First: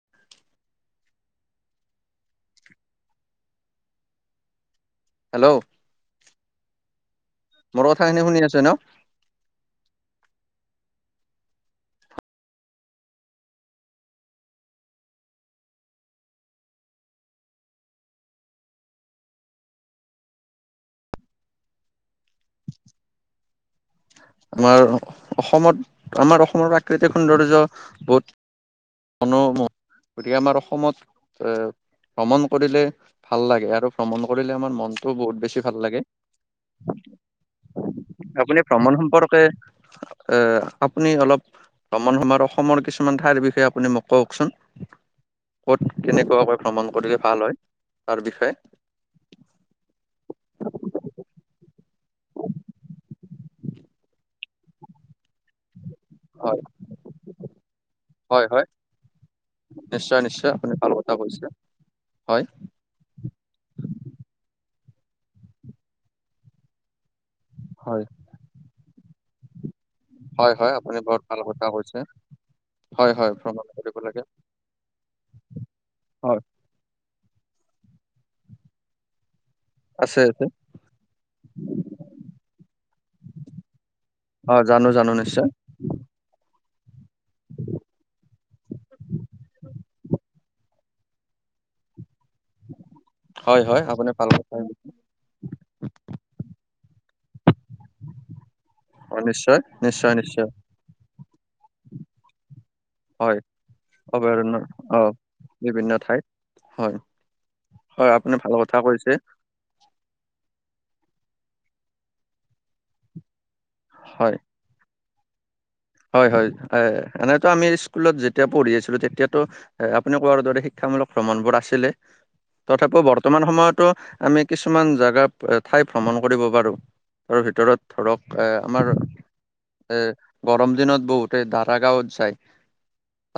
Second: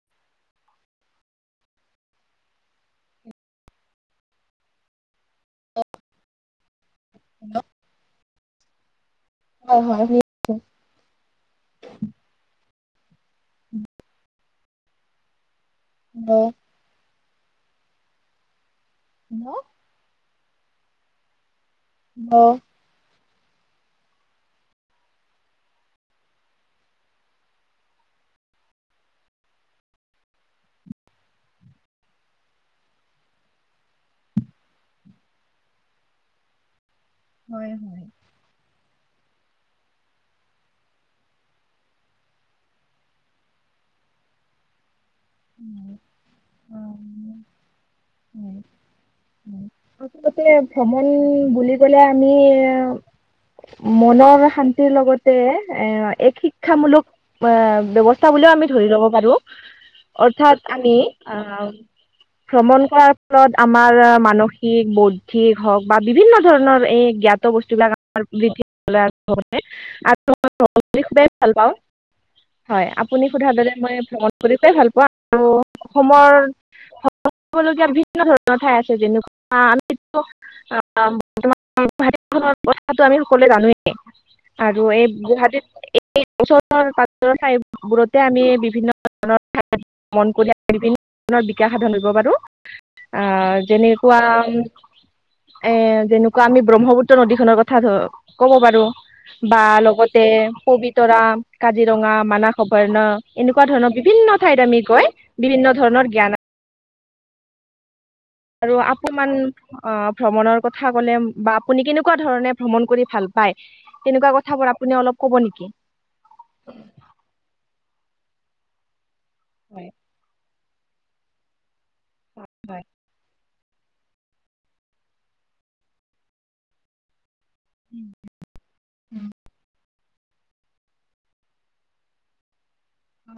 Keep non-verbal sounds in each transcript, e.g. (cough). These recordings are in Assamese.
(inaudible) হেল্ল' হয় মোৰ কথাখিনি শুনি আছে ন হয় হয় অঁ (unintelligible) অ আমাৰ অসমত আমাৰ অসমৰ প্ৰাকৃতিক সৌন্দৰ্য বহুত গতিকে আমাৰ অসমত এ ভ্ৰমণ কৰিলে ভাল লাগে আৰু ভ্ৰমণ কৰিলে আমাৰ মনটোও বহুত বেছি ভাল লাগে হয় হয় আপুনি ভ্ৰমণ সম্পৰ্কে এ আপুনি অলপ ভ্ৰমণ সময়ৰ অসমৰ কিছুমান ঠাইৰ বিষয়ে আপুনি মোক কওঁকচোন ক'ত কেনেকুৱাকৈ ভ্ৰমণ কৰিলে অম, ভাল হয় তাৰ বিষয়ে হয় আচলতে ভ্ৰমণ বুলি আমি মনৰ শান্তিৰ লগতে এ এক হয়, শিক্ষামূলক এ ব্যৱস্থা হয়, বুলিও হয়, আমি ধৰি লব পাৰো নিশ্চয় নিশ্চয় আপুনি অৰ্থাৎ ভাল আমি কথা কৈছে। আহ হয়, ভ্ৰমণ কৰা আমাৰ মানসিক বৌদ্ধিক হওক বা বিভিন্ন ধৰণৰ এই জ্ঞা বস্তুবিলাক হয়, আমাৰ বৃদ্ধি মই হয় হয় ভ্ৰমণ আপুনি কৰি বহুত খুবেই ভাল পাওঁ কথা কৈছে। হয় আপুনি সোধাৰ ভ্ৰমণ দৰে কৰিব মই লাগে। ভ্ৰমণ কৰি পাই ভাল পোৱা (inaudible) অসমৰ হয়, ভ্ৰমণ কৰিব লগীয়া বিভিন্ন ধৰণৰ ঠাই আছে যেনেকুৱা আমিটো আছে। কথাটো আমি সকলোৱে জানোৱেই। অ আৰু জানো এই জানো নিশ্চয় গুৱাহাটীত (unintelligible) আমি বিভিন্ন ধৰণৰ মন কৰি বিভিন্ন ধৰণৰ বিকাশ সাধন কৰিব পাৰোঁ। আ হয় হয় আপুনি যেনেকুৱা ভাল কথা এ যেনেকুৱা আমি ব্ৰহ্মপুত্ৰ নদীখনৰ কথা ধ কব পাৰো। অ নিশ্চয় বা নিশ্চয় লগতে নিশ্চয় পবিতৰা কাজিৰঙা মানাস অভ্যৰাণ্য হয় এনেকুৱা ধৰণৰ বিভিন্ন অভয়াৰণ্যৰ ঠাইত আমি অ গৈ বিভিন্ন ধৰণৰ জ্ঞান হয় হয় আপুনি ভাল আৰু কথা কৈছে আপমান অ ভ্ৰমণৰ কথা কলে বা আপুনি কেনেকুৱা ধৰণে ভ্ৰমণ কৰি ভাল পায় তেনেকুৱা হয় কথাবোৰ আপুনি অলপ কব নেকি হয় হয় এনেইতো আমি স্কুলত যেতিয়া পঢ়ি আছিলোঁ তেতিয়া হয় আপুনি কোৱাৰ দৰে শিক্ষামূলক ভ্ৰমণবোৰ আছিলে হয় তথাপিও বৰ্তমান সময়ত ত আমি কিছুমান জেগা ঠাই ভ্ৰমণ কৰিব পাৰো। তাৰ ভিতৰত ধৰক এ আমাৰ এ গৰম দিনত বহুতে ডাৰা গাঁৱত যায়।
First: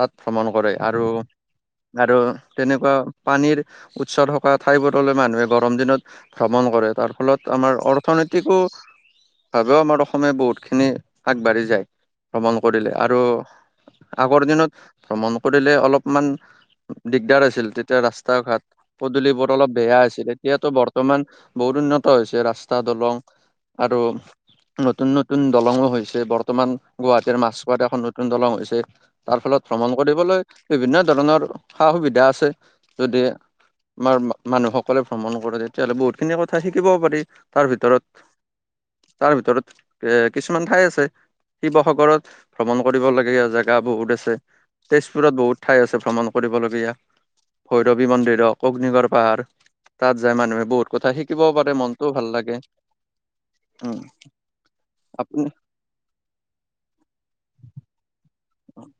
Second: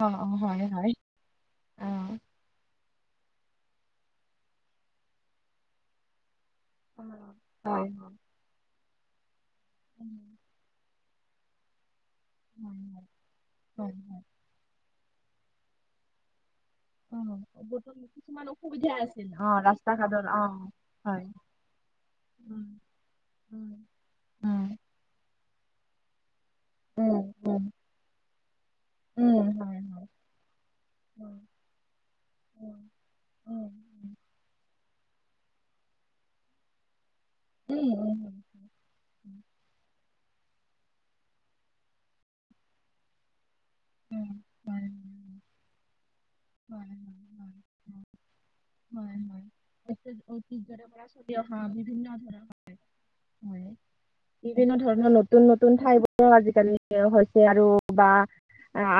অ' অ' ভ্ৰমণ হয় কৰে হয় আৰু অ' হয় আৰু তেনেকুৱা পানীৰ উৎসাহ থকা ঠাইবোৰলৈ মানুহে গৰম দিনত ভ্ৰমণ কৰে হয়। তাৰ ফলত আমাৰ অৰ হয় অৰ্থনৈতিকো ভাৱেও আমাৰ অসমে বহুতখিনি আগবাঢ়ি যায়। ভ্ৰমণ কৰিলে, আৰু হয় হয় হয় আগৰ দিনত ভ্ৰমণ কৰিলে অলপমান দিগদাৰ অ' আছিল। বহুতো তেতিয়া ৰাস্তা কিছুমান ঘাট অসুবিধা আছিল পদূলিবোৰ অ' অলপ ৰাস্তা বেয়া ঘাটৰ আছিল, অ' এতিয়াতো হয় বৰ্তমান বহুত উন্নত হৈছে, উম ৰাস্তা, দলং উম আৰু উম নতুন নতুন দলংও হৈছে বৰ তমান উম গুৱাহাটীৰ উম মাছখোৱাত এখন নতুন দলং হৈছে। তাৰ উম ফলত হয় ভ্ৰমণ হয় কৰিবলৈ বিভিন্ন উম ধৰণৰ সা সুবিধা আছে উম যদি উম আমাৰ মানুহসকলে ভ্ৰমণ কৰে তেতিয়াহ'লে বহুতখিনি কথা শিকিব পাৰি, তাৰ উম উম ভিতৰত তাৰ উম ভিতৰত এ, কিছুমান ঠাই আছে। শিৱসাগৰত ভ্ৰমণ কৰিবলগীয়া জা গা বহুত উম আছে। হয় তেজপুৰত বহুত ঠাই আছে ভ্ৰমণ কৰিবলগীয়া, হয় হয় হয় ভৈৰৱী মন্দিৰ, অ-অগ্নিগড় হয়, হয়। পাহাৰ। তাত ঐতিহ্য- যায় মানুহে ঐতিহ্যৰে বহুত পৰা কথা চলি শিকিবও পাৰে, মনটোও ভাল লাগে। উ, উম। বিভিন্ন ধৰণৰ নতুন আপুনি নতুন ঠাইবোৰো আজিকালি হৈছে আৰু বা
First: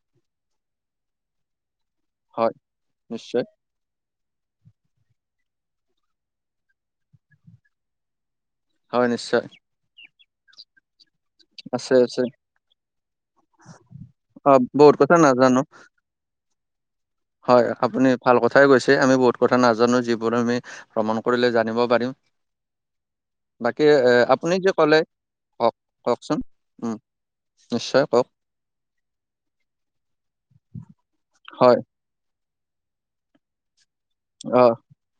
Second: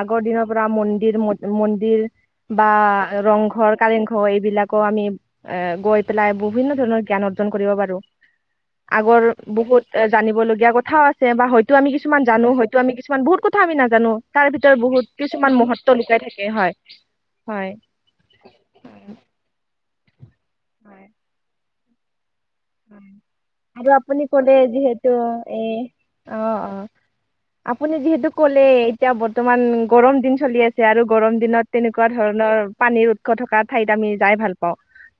আগৰ দিনৰ ৰাম মন্দিৰ, ম-মন্দিৰ হয় বা নিশ্চয় ৰংঘৰ কাৰেংঘৰ এইবিলাকো আমি এ, গৈ পেলাই বিভিন্ন ধৰণৰ জ্ঞান অৰ্জন কৰিব পাৰোঁ। হয় আগৰ নিশ্চয় বহুত জানিবলগীয়া কথাও আ চে বা হয়তো আমি আছে আছে কিছুমান জানো, হয়তো আমি কিছুমান, বহুত কথা আমি নাজানো তাৰ অ ভিতৰত বহুত কথা কিছুমান নাজানো। মহত্ব কাই থাকে, হয়। হয় আপুনি ভাল কথাই কৈছে, আমি বহুত কথা নাজানো যি বোৰ আমি ভ্ৰমণ হয়। কৰিলে জানিব পাৰিম। বাকী আৰু এ আপুনি ক'লে যে যিহেতু এ, কওক কওকচোন অ', অ'। উম। আপুনি নিশ্চয় কওক। যিহেতু ক'লেই এতিয়া বৰ্তমান গৰম দিন চলি আছে আৰু গৰম দিনত হয়, তেনে কুৱা ধৰণৰ পানীৰ উৎস থকা ঠাইত আমি যাই ভাল অ, পাওঁ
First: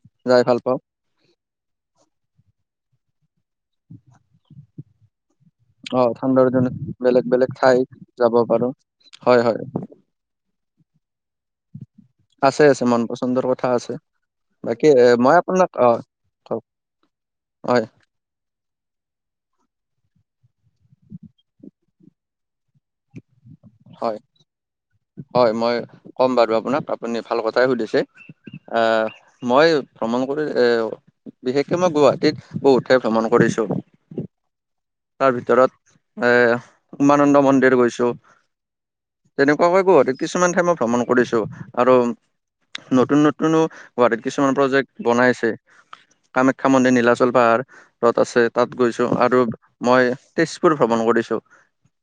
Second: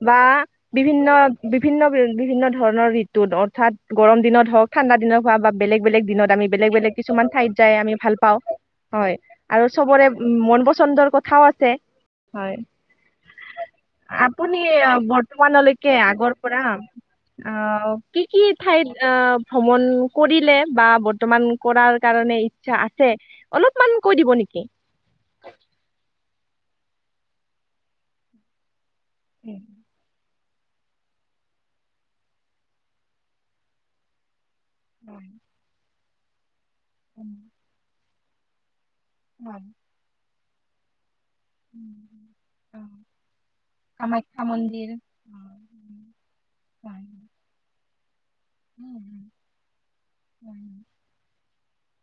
বা যাই ভাল পাওঁ। বিভিন্ন বিভিন্ন বি-বিভিন্ন ধৰণৰ ঋতুত অৰ্থাৎ গৰম দিনত হওক, ঠাণ্ডা দিনত খোৱা বা বেলেগ অ, বেলেগ দিনত আমি ঠাণ্ডাৰ বেলেগ বেলেগ কিছুমান বেলেগ ঠাইত যাই ঠাই আমি ভাল যাব পাওঁ। পাৰো। হয়, আৰু চবৰে উ, মন পচন্দৰ কথাও আছে। হয় আছে আছে মন পচন্দৰ কথা আছে। আপুনি বাকী এ, মই আপোনাক বৰ্তমানলৈকে অ' আগৰ কক। পৰা হয়। আহ কি কি ঠাইত অ' ভ্ৰমণ কৰিলে বা বৰ্তমান কৰাৰ কাৰণে চ্ছা আছে অলপমান হয়, কৈ দিব নেকি। হয় মই ক'ম বাৰু আপোনাক, আপুনি ভাল কথাই সুধিছে, মই ভ্ৰমণ কৰি এ, বিশেষকে মই গুৱাহাটীত বহুত ঠাই ভ্ৰমণ কৰিছোঁ। তাৰ ভিতৰত এ, উমানন্দ মন্দিৰ গৈছোঁ। তেনেকুৱাকৈ গুৱাহাটীত কিছুমান ঠাই মই ভ্ৰমণ ফুৰিছোঁ আৰু নতুন নতুনো গুৱাহাটীত কিছুমান প্ৰজেক্ট বনাই আছে। কামাখ্যা মন্দিৰ, নীলাচল পাহাৰ য'ত আছে তাত গৈছোঁ আৰু মই তেজপুৰ ভ্ৰমণ কৰিছোঁ।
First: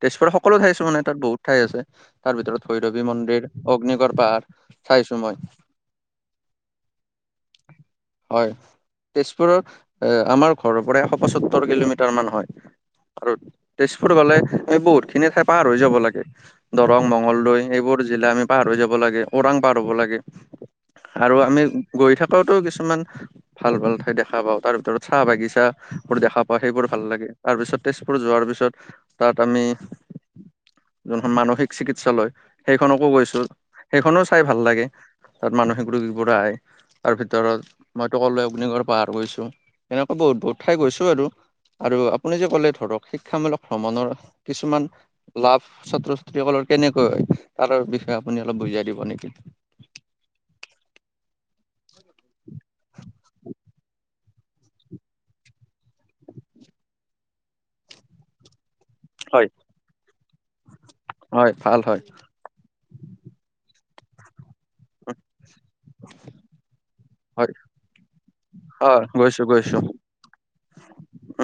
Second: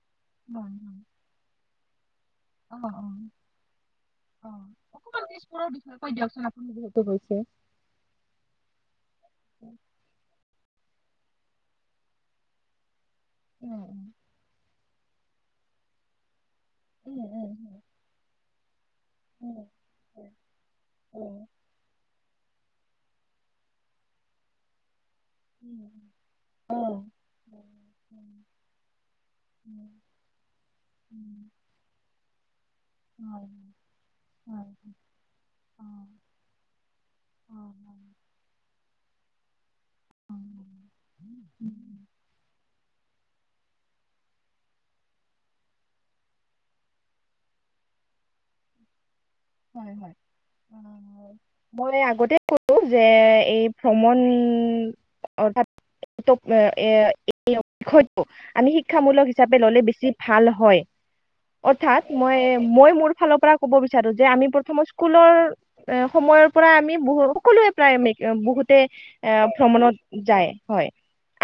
তেজপুৰত সকলো ঠাই চোৱা নাই, তাত বহুত ঠাই আছে। তাৰ ভিতৰত ভৈৰৱী মন্দিৰ, অগ্নিগড় পাহাৰ চাইছোঁ মই। যিহেতু (inaudible) হয়। তেজপুৰৰ এ, আমাৰ ঘৰৰপৰা এশ পছত্তৰ কিলোমিটাৰ মান হয়। (unintelligible) তেজপুৰ গ'লে আমি বহুতখিনি ঠাই পাৰ হৈ যাব লাগে। দৰং, মঙগলদৈ, সেইবোৰ জিলা আমি পাৰ হৈ যাব লাগে। ওৰাং পাৰ হ'ব লাগে আৰু আমি গৈ থাক (unintelligible) কিছুমান ভাল ভাল ঠাই দেখা পাওঁ। তাৰ ভিতৰত চাহ-বাগিচা বোৰ দেখা পাওঁ, সেইবোৰ ভাল লাগে। তাৰপিছত তেজপুৰ যোৱাৰ পিছত, তাত আমি যোনখন মান মানসিক চিকিৎসালয়, সেইখনতো গৈছোঁ। সেইখনো চাই ভাল লাগে। তাত মানসিক ৰোগীবোৰে। তাৰ ভিতৰত মইতো ক'লোৱেই অগ্নিগড়ৰ পাহাৰ গৈছোঁ। এনেকুৱা বহুত-বহুত ঠাই গৈছোঁ আৰু। আৰু আ সেই ধৰক, শিক্ষামূলক ভ্ৰমণৰ কিছুমান। লাভ ছাত্ৰ-ছাত্ৰীসকলৰ কেনেকৈ হয়। তাৰ বিষয়ে আপুনি অলপ বুজাই দিব নেকি? হয়, হয়। মই আগতে ক'লো যে, এই ভ্ৰমণ। অৰ্থাৎ তো এ বিষয়টো আমি শিক্ষামূলক হয় হিচাপে ল'লে বেছি ভাল হয়। হয় ভাল হয় অৰ্থাৎ মই, মই মোৰ ফালৰপৰা কব বিচাৰোঁ যে আমি প্ৰথমত। স্কুলৰ এ সময়ৰ পৰা আমি বহু হয় সকলোৱে প্ৰায় মে বহুতে। হয় এ, গৈছোঁ, গৈছোঁ। ভ্ৰমণত যায়, হয়।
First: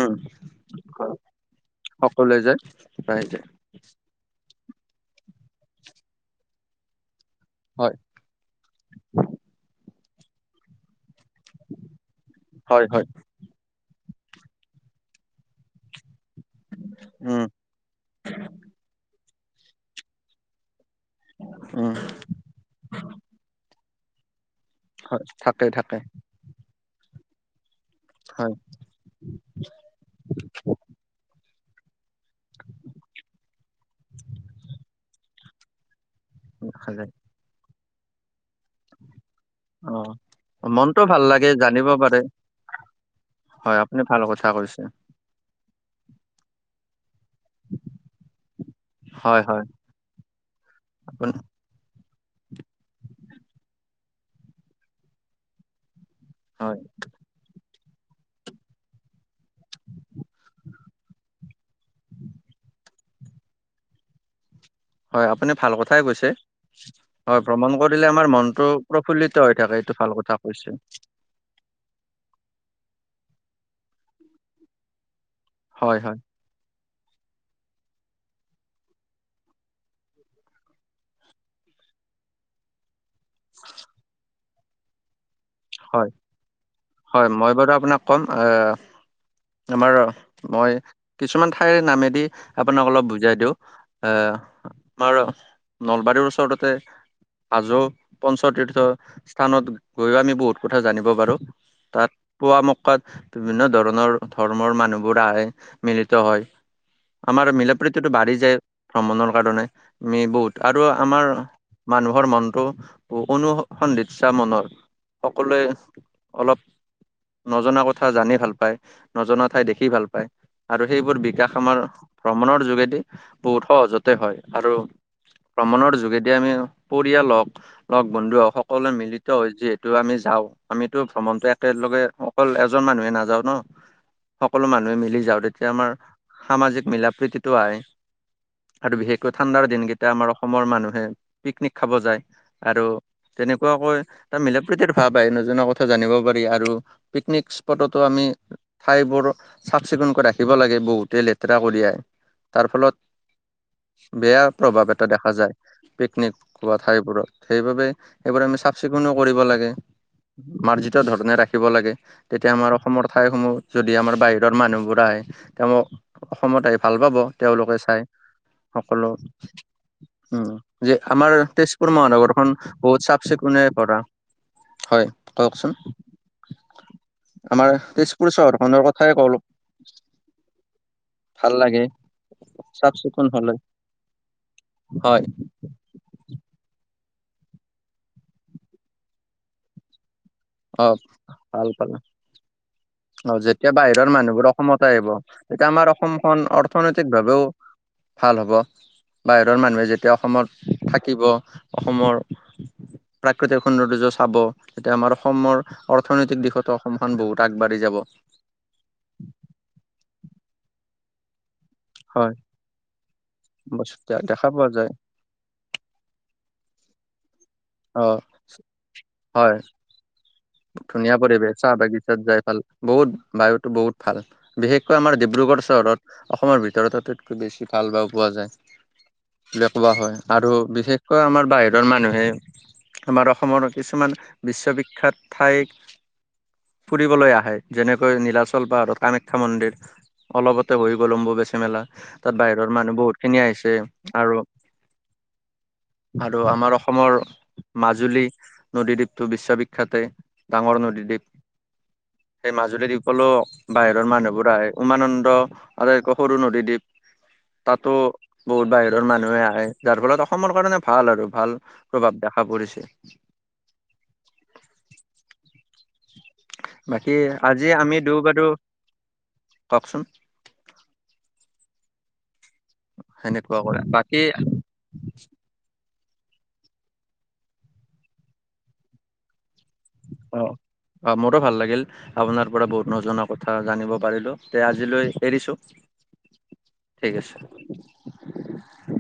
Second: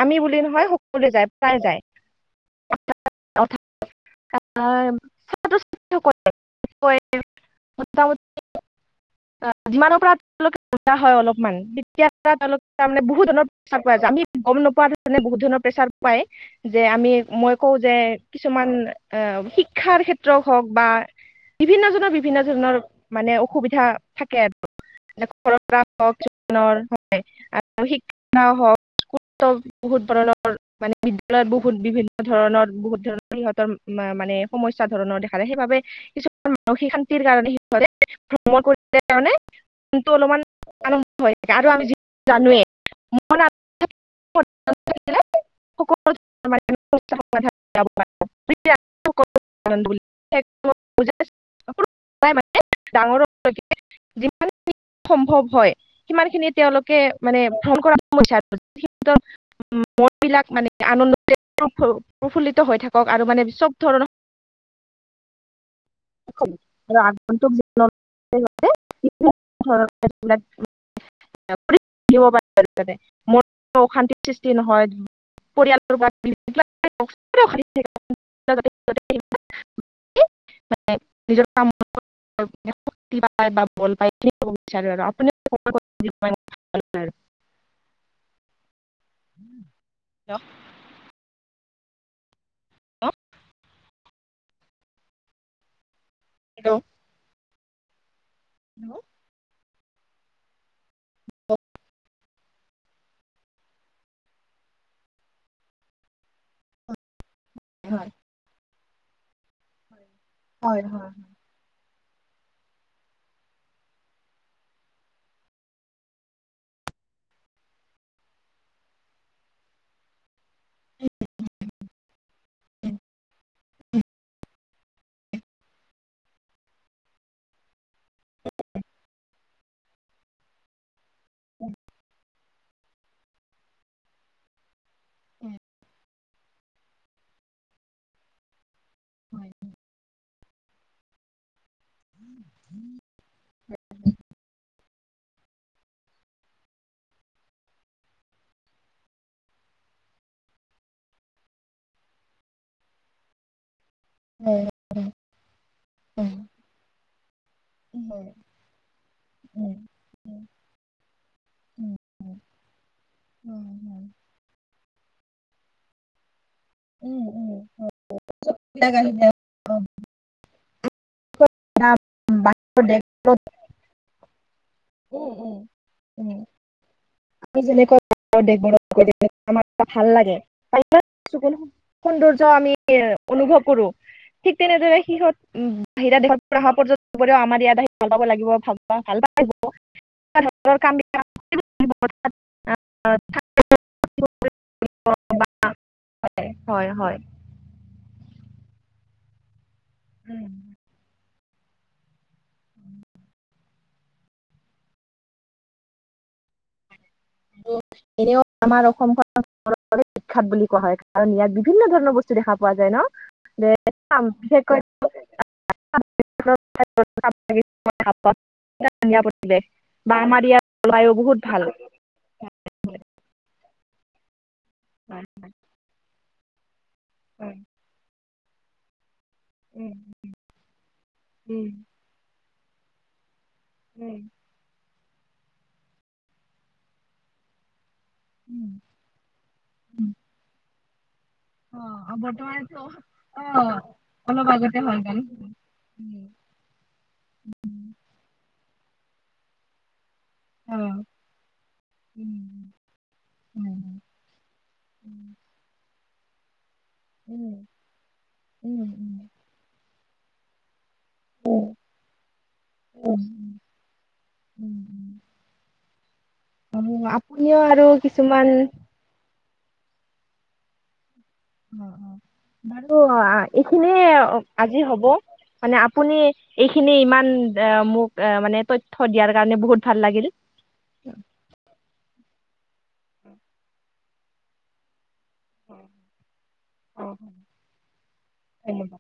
আমি বুলি নহয় সকলোৱে যায়, প্ৰায় যায়। সকলোৱে যায় অৰ্থাৎ প্ৰায় যায় অৰ্থাৎ। আমাৰ ছাত্ৰ-ছাত্ৰীসকলে কয় যে। হয় মোটামুটি, আ যিমানৰপৰা লৈকে হয় অলপ। মান, তেতিয়াৰ পৰা তেওঁ লোক হয় তাৰমানে হয় বহুত ধৰণৰ। আগুৱাই যাম আমি গম নোপোৱা ধৰণে বহুত ধৰণৰ প্ৰেছাৰ পায়, যে আমি উম মই। কওঁ যে, কিছুমান এ শিক্ষাৰ ক্ষেত্ৰ হওঁক বা উম বিভিন্নজনৰ বিভি বিভিন্ন ধৰণৰ মানে অসুবিধা থাকে আৰু। হয় এতিয়া ঘৰৰ থাকে পৰা থাকে হওঁক। ধৰণৰ হয়। আৰু হয় শিক্ষাও হওঁক। বহুতো বহুত ধৰণৰ মানে বিদ্যালয়ত বহুত বিভি ধৰণৰ বহুত ধৰণৰ সিহঁতৰ মানে সমস্যা ধৰণৰ দেখা যায়। সেইবাবে কিছুমান মানসিক দেখা শান্তি যায় সেইকাৰণে সেই হৈছে মই কৈছোঁ যে কাৰণে, কিন্তু অলপমান অ মনটো আনন্দ ভাল হৈ লাগে থাকে আৰু আমি জানিব যিটো পাৰে জানোৱেই। হয়, আপুনি ভাল কথা কৈছে। (unintelligible) বহুত কাৰণ বুলি হয় হয় সেইটো আপুনি বুজাত হয় মানে ডাঙৰক লৈকে যিমানখিনি সম্ভৱ হয়। সিমান খিনি হয় তেওঁলোকে মানে ভুল কৰা সমস্যা সিহঁতৰ। মনবিলাক মানে আনন্দতে প্ৰফ প্ৰফুল্লিত হৈ থাকক আৰু মানে চব ধৰণৰ। হয়, আপুনি ভাল কথাই কৈছে। আৰু হয়, আগন্তুক ভ্ৰমণ জীৱনলৈ কৰিলে আমাৰ মনটো সিহঁতে বিভিন্ন প্ৰফুল্লিত হৈ থাকে। এইটো ভাল কথা কৈছে। ফ্ৰীত থাকিব পাৰে মনটো অশান্তিৰ সৃষ্টি নহয়। পৰিয়ালটোৰ হয় হয় বাবে (unintelligible) মানে, নিজৰ কাম শক্তি পায় বা বল পায়। বিচাৰে আৰু আপুনি হয় (unintelligible) হয় মই বাৰু আপোনাক কম এহ আমাৰ মই কিছুমান ঠাই নামেদি আপোনাক অলপ বুজাই দিওঁ আহ। আমাৰ নলবাৰীৰ ওচৰ ওচৰতে হাজৌ পঞ্চতীৰ্থ স্থানত গৈ আমি বহুত। কথা জানিব পাৰোঁ তাত খোৱা মক্কা বিভিন্ন ধৰণৰ ধৰ্মৰ মানুহবোৰ আহে, মিলিত হয়। আমাৰ মিলা-প্ৰীতিটো বাঢ়ি যায় ভ্ৰমণৰ কাৰণে আমি বহুত আৰু হয় হয় আমাৰ। মানুহৰ মনটো অনুসন্ধিৎসা মনৰ। সকলোৱে অলপ নজনা কথা জানি ভাল পায়। নজনা ঠাই দেখি ভাল পায়। আৰু সেইবোৰ বিকাশ আমাৰ ভ্ৰমণৰ যোগেদি বহুত সহজতে হয় আৰু ভ্ৰমণৰ যোগেদি আমি পৰিয়াল লগ বন্ধু সকলোৱে মিলিত হৈ যিহে টো আমি যাওঁ আমিতো ভ্ৰমণতো একেলগে অকল এজন মানুহে নাযাও ন সকলো মানুহে মিলি যাও তেতিয়া আমাৰ সামাজিক মিলা প্ৰীতিটো আহে আৰু বিশেষকৈ ঠাণ্ডাৰ দিনকেইটা আমাৰ অসমৰ মানুহে পিকনিক খাব যায় আৰু তেনেকুৱা হয় তাৰ মিলা প্ৰীতিৰ ভাৱ আহে নজনা কথা জানিব পাৰি আৰু পিকনিক স্পটতো আমি ঠাইবোৰ চাফ চিকুণকৈ ৰাখিব লাগে বহুতে লেতেৰা কৰি আহে তাৰ ফলত বেয়া প্ৰভাৱ এটা দেখা যায় পিকনিক হোৱা ঠাইবোৰত সেইবাবে এইবোৰ আমি চাফ চিকুনো কৰিব লাগ তে মাৰ্জিত ধৰণে ৰাখিব লাগে তেতিয়া আমাৰ অসমৰ ঠাইসমূহ যদি আমাৰ বাহিৰত ৰ মানুহবোৰ আহে তেওঁলোক অসমত আহি ভাল পাব উম উম তেওঁলোকে চাই বিলাক সকলো আহিলে উম যে আমাৰ তেজপুৰ মহানগৰখন বহুত চাফ চিকুণেৰে ভৰা হয় উম উম কওকচোন উম আমি আমাৰ যেনেকুৱা তেজপুৰ চহৰখনৰ কথাই কল (unintelligible) ভাল লাগে ভাল লাগে সৌন্দৰ্য আমি চাফ চিকুণ হলে অনুভৱ কৰো ঠিক তেনেদৰে হয় সিহঁত উ বাহিৰা দেশৰ পৰা পৰ্যটনকেও আমাৰ ইয়াত আহি (unintelligible) লাগিব ভাল ভাল পা অ ভাল পালে (unintelligible) অ যেতিয়া বাহিৰৰ মানুহবোৰ অসমত আহিব তেতিয়া আমাৰ অসমখন হয় অৰ্থনৈতিক হয় ভাৱেও ভাল হব বাহিৰৰ মানুহে যেতিয়া অসমত থাকিব অসমৰ প্ৰাকৃতিক সৌন্দৰ্য চাব তেতিয়া আমাৰ অসমৰ অৰ্থনৈতিক দিশতো অসমখন বহুত আগবাঢ়ি যাব এনেও আমাৰ অসমখন (unintelligible) বিখ্যাত বুলি কোৱা হয় কাৰণ ইয়াত বিভিন্ন ধৰণৰ হয় বস্তু দেখা পোৱা যায় ন বস্তু (unintelligible) দেখা পোৱা বিশেষকৈ যায় (unintelligible) অ হয় (unintelligible) বা আমাৰ ইয়াত জলবায়ু ধুনীয়া বহুত পৰিৱেশ ভাল চাহ বাগিচাত যাই ভাল বহুত বায়ুতো বহুত ভাল বিশেষকৈ আমাৰ ডিব্ৰুগড় চহৰত অসমৰ ভিতৰত আটাইতকৈ বেছি ভাল বা পোৱা যায় বুলি কৱা উম হয় আৰু বিশেষকৈ আমাৰ বাহিৰৰ মানুহে আমাৰ অসমৰ কিছুমান উম বিশ্ববিখ্যাত ঠাইত ফুৰিবলৈ আহে যেনেকৈ নীলাচল উম পাহাৰত কামাখ্যা মন্দিৰ অলপতে হৈ গ'ল অম্বুবাচি মেলা অ', তাত বাহিৰৰ বৰ্তমানতো মানুহ বহুত খিনি আহিছে অ', আৰু অলপ আগতে হৈ গ'ল। উম, আৰু আমাৰ অসমৰ মাজুলী নদীদ্বীপটো বিশ্ববিখ্যাতে ডাঙৰ অ', নদীদ্বীপ উম, সেই মাজুলী দ্বীপলৈও উম, বাহিৰৰ মানুহবোৰ আহে উমানন্দ উম, আৰু একো সৰু নদী দ্বীপ উম। তাতো বহুত উম, বাহিৰৰ উম, মানুহে আহে যাৰ ফলত অসমৰ কাৰণে ভাল আৰু ভাল প্ৰভাৱ দেখা পৰিছে। উম, উম অ', বাকী আপুনিও আজি আৰু আমি দু বাৰু কিছুমান ককচোন। অ', অ', বাৰু আ সেনেকুৱা কৰা এইখিনিয়ে বাকী আজি হ'ব। মানে আপুনি এইখিনি ইমান আ মোক মানে তথ্য দিয়াৰ কাৰণে বহুত ভাল লাগিল। অ', অ', মোৰো ভাল লাগিল। আপোনাৰ পৰা বহুত নজনা কথা জানিব পাৰিলো আজিলৈ এৰিছো। অ ঠিক আছে উম